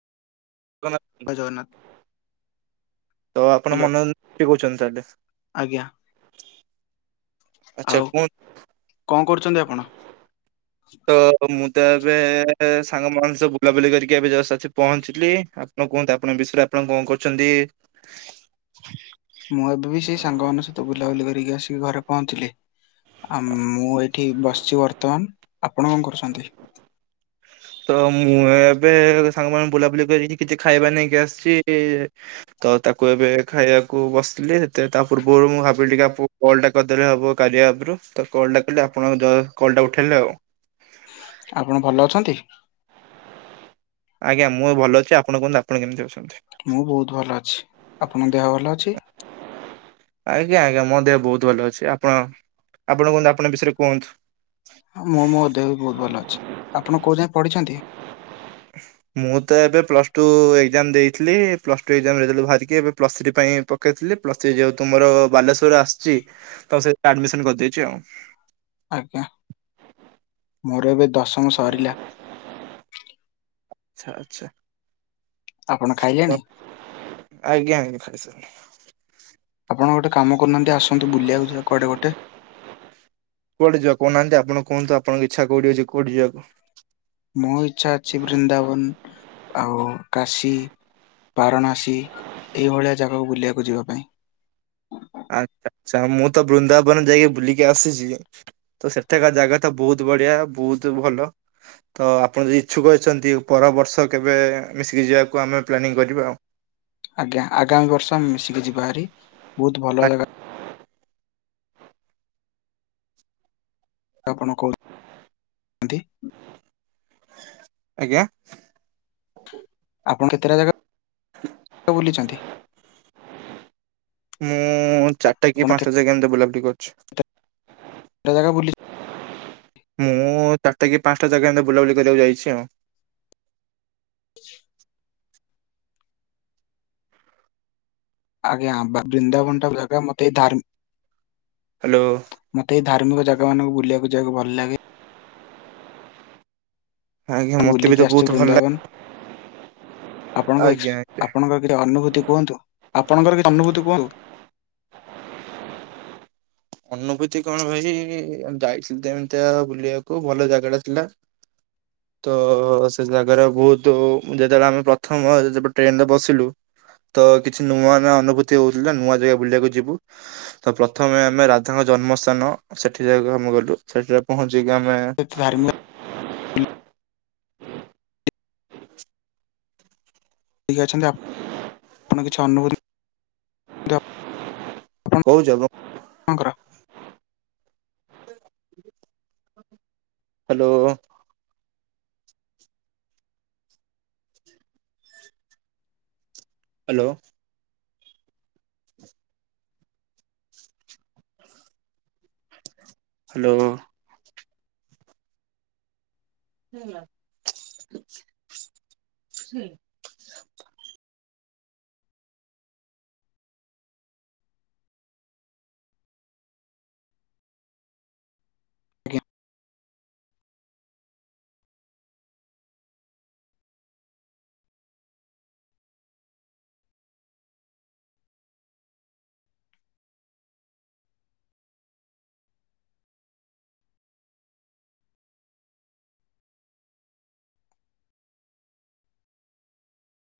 ଜଗନ୍ନାଥ ତ ଆପଣ ହ୍ୟାଲୋ ମନୋରଞ୍ଜନ ଭାଇ କହୁଛନ୍ତି ତାହେଲେ। ଆଜ୍ଞା। ଆଚ୍ଛା ଆଉ କୁହନ୍ତୁ? କଣ କରୁଛନ୍ତି ଆପଣ? ତ ମୁଁ ତ ଏବେ ସାଙ୍ଗମାନଙ୍କ ସହ ବୁଲାବୁଲି କରିକି ଏବେ ଜଷ୍ଟ ଆସି ପହଞ୍ଚିଲି। ହଁ କୁହନ୍ତୁ ଆପଣ ବିଷୟରେ ଆପଣ କଣ କରୁଛନ୍ତି? ମୁଁ ଏବେ ବି ସେଇ ସାଙ୍ଗ ମାନଙ୍କ ସହିତ ବୁଲାବୁଲି କରିକି ଆସିକି ଘରେ ପହଞ୍ଚିଲି, ଆ ମୁଁ ଏଠି ଏଇ ବସିଚି ବର୍ତ୍ତମାନ ଆପଣ କଣ କରୁଚନ୍ତି? ତ ମୁଁ ଏବେ ସାଙ୍ଗ ମାନଙ୍କୁ ବୁଲାବୁଲି କରିକି କିଛି ଖାଇବା ନେଇକି ଆସିଛି। ତ ତାକୁ ଏବେ ଖାଇବାକୁ ବସିଥିଲି ସେତ ତା ପୂର୍ବରୁ ମୁଁ ଭାବିଲି ଟିକେ କଲଟା କରିଦେଲେ ହେବ କାରିଆ ଆପରୁ ତ କଲଟା କଲେ ଆପଣଙ୍କ କଲଟା ଉଠେଇଲେ ଆଉ। ଆପଣ ଭଲ ଅଛନ୍ତି? ଆଜ୍ଞା, ମୁଁ ବି ଭଲ ଅଛି। ଆପଣ କୁହନ୍ତୁ ଆପଣ କେମିତି ଅଛନ୍ତି? ମୁଁ ବୋହୁତ ଭଲ ଅଛି। ଆପଣଙ୍କ ଦେହ ଭଲ ଅଛି? ଆଜ୍ଞା, ଆଜ୍ଞା। ମୋ ଦେହ ବୋହୁତ ଭଲ ଅଛି। ଆପଣ ଆପଣ କଣ ଆପଣଙ୍କ ବିଷୟରେ କୁହନ୍ତୁ? ହଁ ମୁଁ ମୋ ଦେହ ବି ବହୁତ ଭଲ ଅଛି। ଆପଣ କୋଉ ଯାଏ ପଢିଛନ୍ତି? ମୁଁ ତ ଏବେ ପ୍ଲସ ଟୁ ଏକ୍ଜାମ ଦେଇଥିଲି। ପ୍ଲସ ଟୁ ଏକ୍ଜାମ ରେଜଲ୍ଟ ବାହାରିକି ଏବେ ପ୍ଲସ ଥ୍ରୀ ପାଇଁ ପକେଇଥିଲି ପ୍ଲସ୍ ଥ୍ରୀ ଯେହେତୁ ମୋର ବାଲେଶ୍ଵର ଆସିଛି ତ ସେଟି ଆଡମିସନ କରିଦେଇଛି ଆଉ। ଆଜ୍ଞା ମୋର ଏବେ ଦଶମ ସରିଲା। ଆଚ୍ଛା, ଆଚ୍ଛା। ଆପଣ ତ ଖାଇଲେଣି? ଆଜ୍ଞା। ଆଜ୍ଞା ଖାଇସାରିଲିଣି। ଆପଣ ଗୋଟେ କାମ କରୁନାନ୍ତି ଆସନ୍ତୁ ବୁଲିବାକୁ ଯିବା କଆଡେ ଗୋଟେ? କୁଆଡେ଼ ଯିବା କହୁନାହାନ୍ତି ଆପଣ କୁହନ୍ତୁ ଆପଣଙ୍କ ଇଚ୍ଛା କଉଠି ଅଛି କୋଠି ଯିବାକୁ? ମୋ ଇଚ୍ଛା ଅଛି ବୃନ୍ଦାବନ ଆଉ କାଶୀ ପାରଣାସୀ, ଏଇଭଳିଆ ଜାଗାକୁ ବୁଲିବାକୁ ଯିବା ପାଇଁ। ଆଚ୍ଛା, ଆଚ୍ଛା ମୁଁ ତ ବୃନ୍ଦାବନ ଯାଇକି ବୁଲିକି ଆସିଛି। ତ ସେଠାକାର ଜାଗା ତ ବୋହୁତ ବଢିଆ ବୋହୁତ ଭଲ। ତ ଆପଣ ଯଦି ଇଚ୍ଛୁକ ଅଛନ୍ତି ପର ବର୍ଷ କେବେ ମିଶିକି ଯିବାକୁ ଆମେ ପ୍ଲାନିଂ କରିବା ଆଉ। ଆଜ୍ଞା ଆଗାମୀ ବର୍ଷ ଆମେ ମିଶିକି ଯିବାହାରି। ବୋହୁତ ଭଲ ଜାଗା ଆପଣ କହୁ ନାହାନ୍ତି। ଆଜ୍ଞା। ଆପଣ କେତେଟା ଜାଗା ବୁଲିଛନ୍ତି? ମୁଁ ଚାରିଟା କି ଆପଣ ପାଞ୍ଚଟା ଯାଗା ଏମିତି ବୁଲାବୁଲି କରିଛି। [inaudible] ବୋଲି ମୁଁ ଚାରିଟା କି ପାଞ୍ଚଟା ଜାଗା ଏମିତି ବୁଲାବୁଲି କରିବାକୁ ଯାଇଛି ଉ। ଆଜ୍ଞା ବା ବ୍ରିନ୍ଦାବନଟା ଜାଗା ମତେ ଧାର୍ମ ହାଲୋ। ମତେ ଏଇ ଧାର୍ମିକ ଜାଗା ମାନଙ୍କୁ ବୁଲିଆକୁ ଯିବାକୁ ଭଲ ଲାଗେ। ଆଜ୍ଞା ଆମେ ମତେ ବି ବୁଲିକି ତ ଆସିଛୁ ବହୁତ ଭଲ ଲାଗେ ବୃନ୍ଦାବନ। ଆପଣଙ୍କ ଏକ୍ସ ଆଜ୍ଞା ଆଜ୍ଞା। ଆପଣଙ୍କର କିଛି ଅନୁଭୂତି କୁହନ୍ତୁ ଅନୁଭୂତି କଣ ଭାଇ ଯାଇଥିଲି ଏମିତିଆ ବୁଲିବାକୁ ଭଲ ଜାଗା ଟା ଥିଲା। ତ ସେ ଜାଗାର ବହୁତୁ ଯେତେବେଳେ ଆମେ ପ୍ରଥମ ଯେ ଟ୍ରେନରେ ବସିଲୁ ତ କିଛି ନୂଆ ନୂଆ ଅନୁଭୂତି ହଉଥିଲା ନୂଆ ଜାଗା ବୁଲିଆକୁ ଯିବୁ ତ ପ୍ରଥମେ ଆ ଆମେ ରାଧାଙ୍କ ଜନ୍ମସ୍ଥାନ ସେଠି ଯାକ ଆମେ ଗଲୁ ସେଠିରେ ପହଞ୍ଚିକି ଆମେ [unintelligible] [inaudible] ଠିକ୍ ଅଛନ୍ତି ଆପ ଆପଣ କିଛି ଅନୁଭୂତି [inaudible] କୁହନ୍ତୁ କଉ ଜାଗ? [inaudible] ଆପଣଙ୍କର ଆଜ୍ଞା। ହାଲୋ। ହାଲୋ। ହାଲୋ। ହେଲୋ। [inaudible]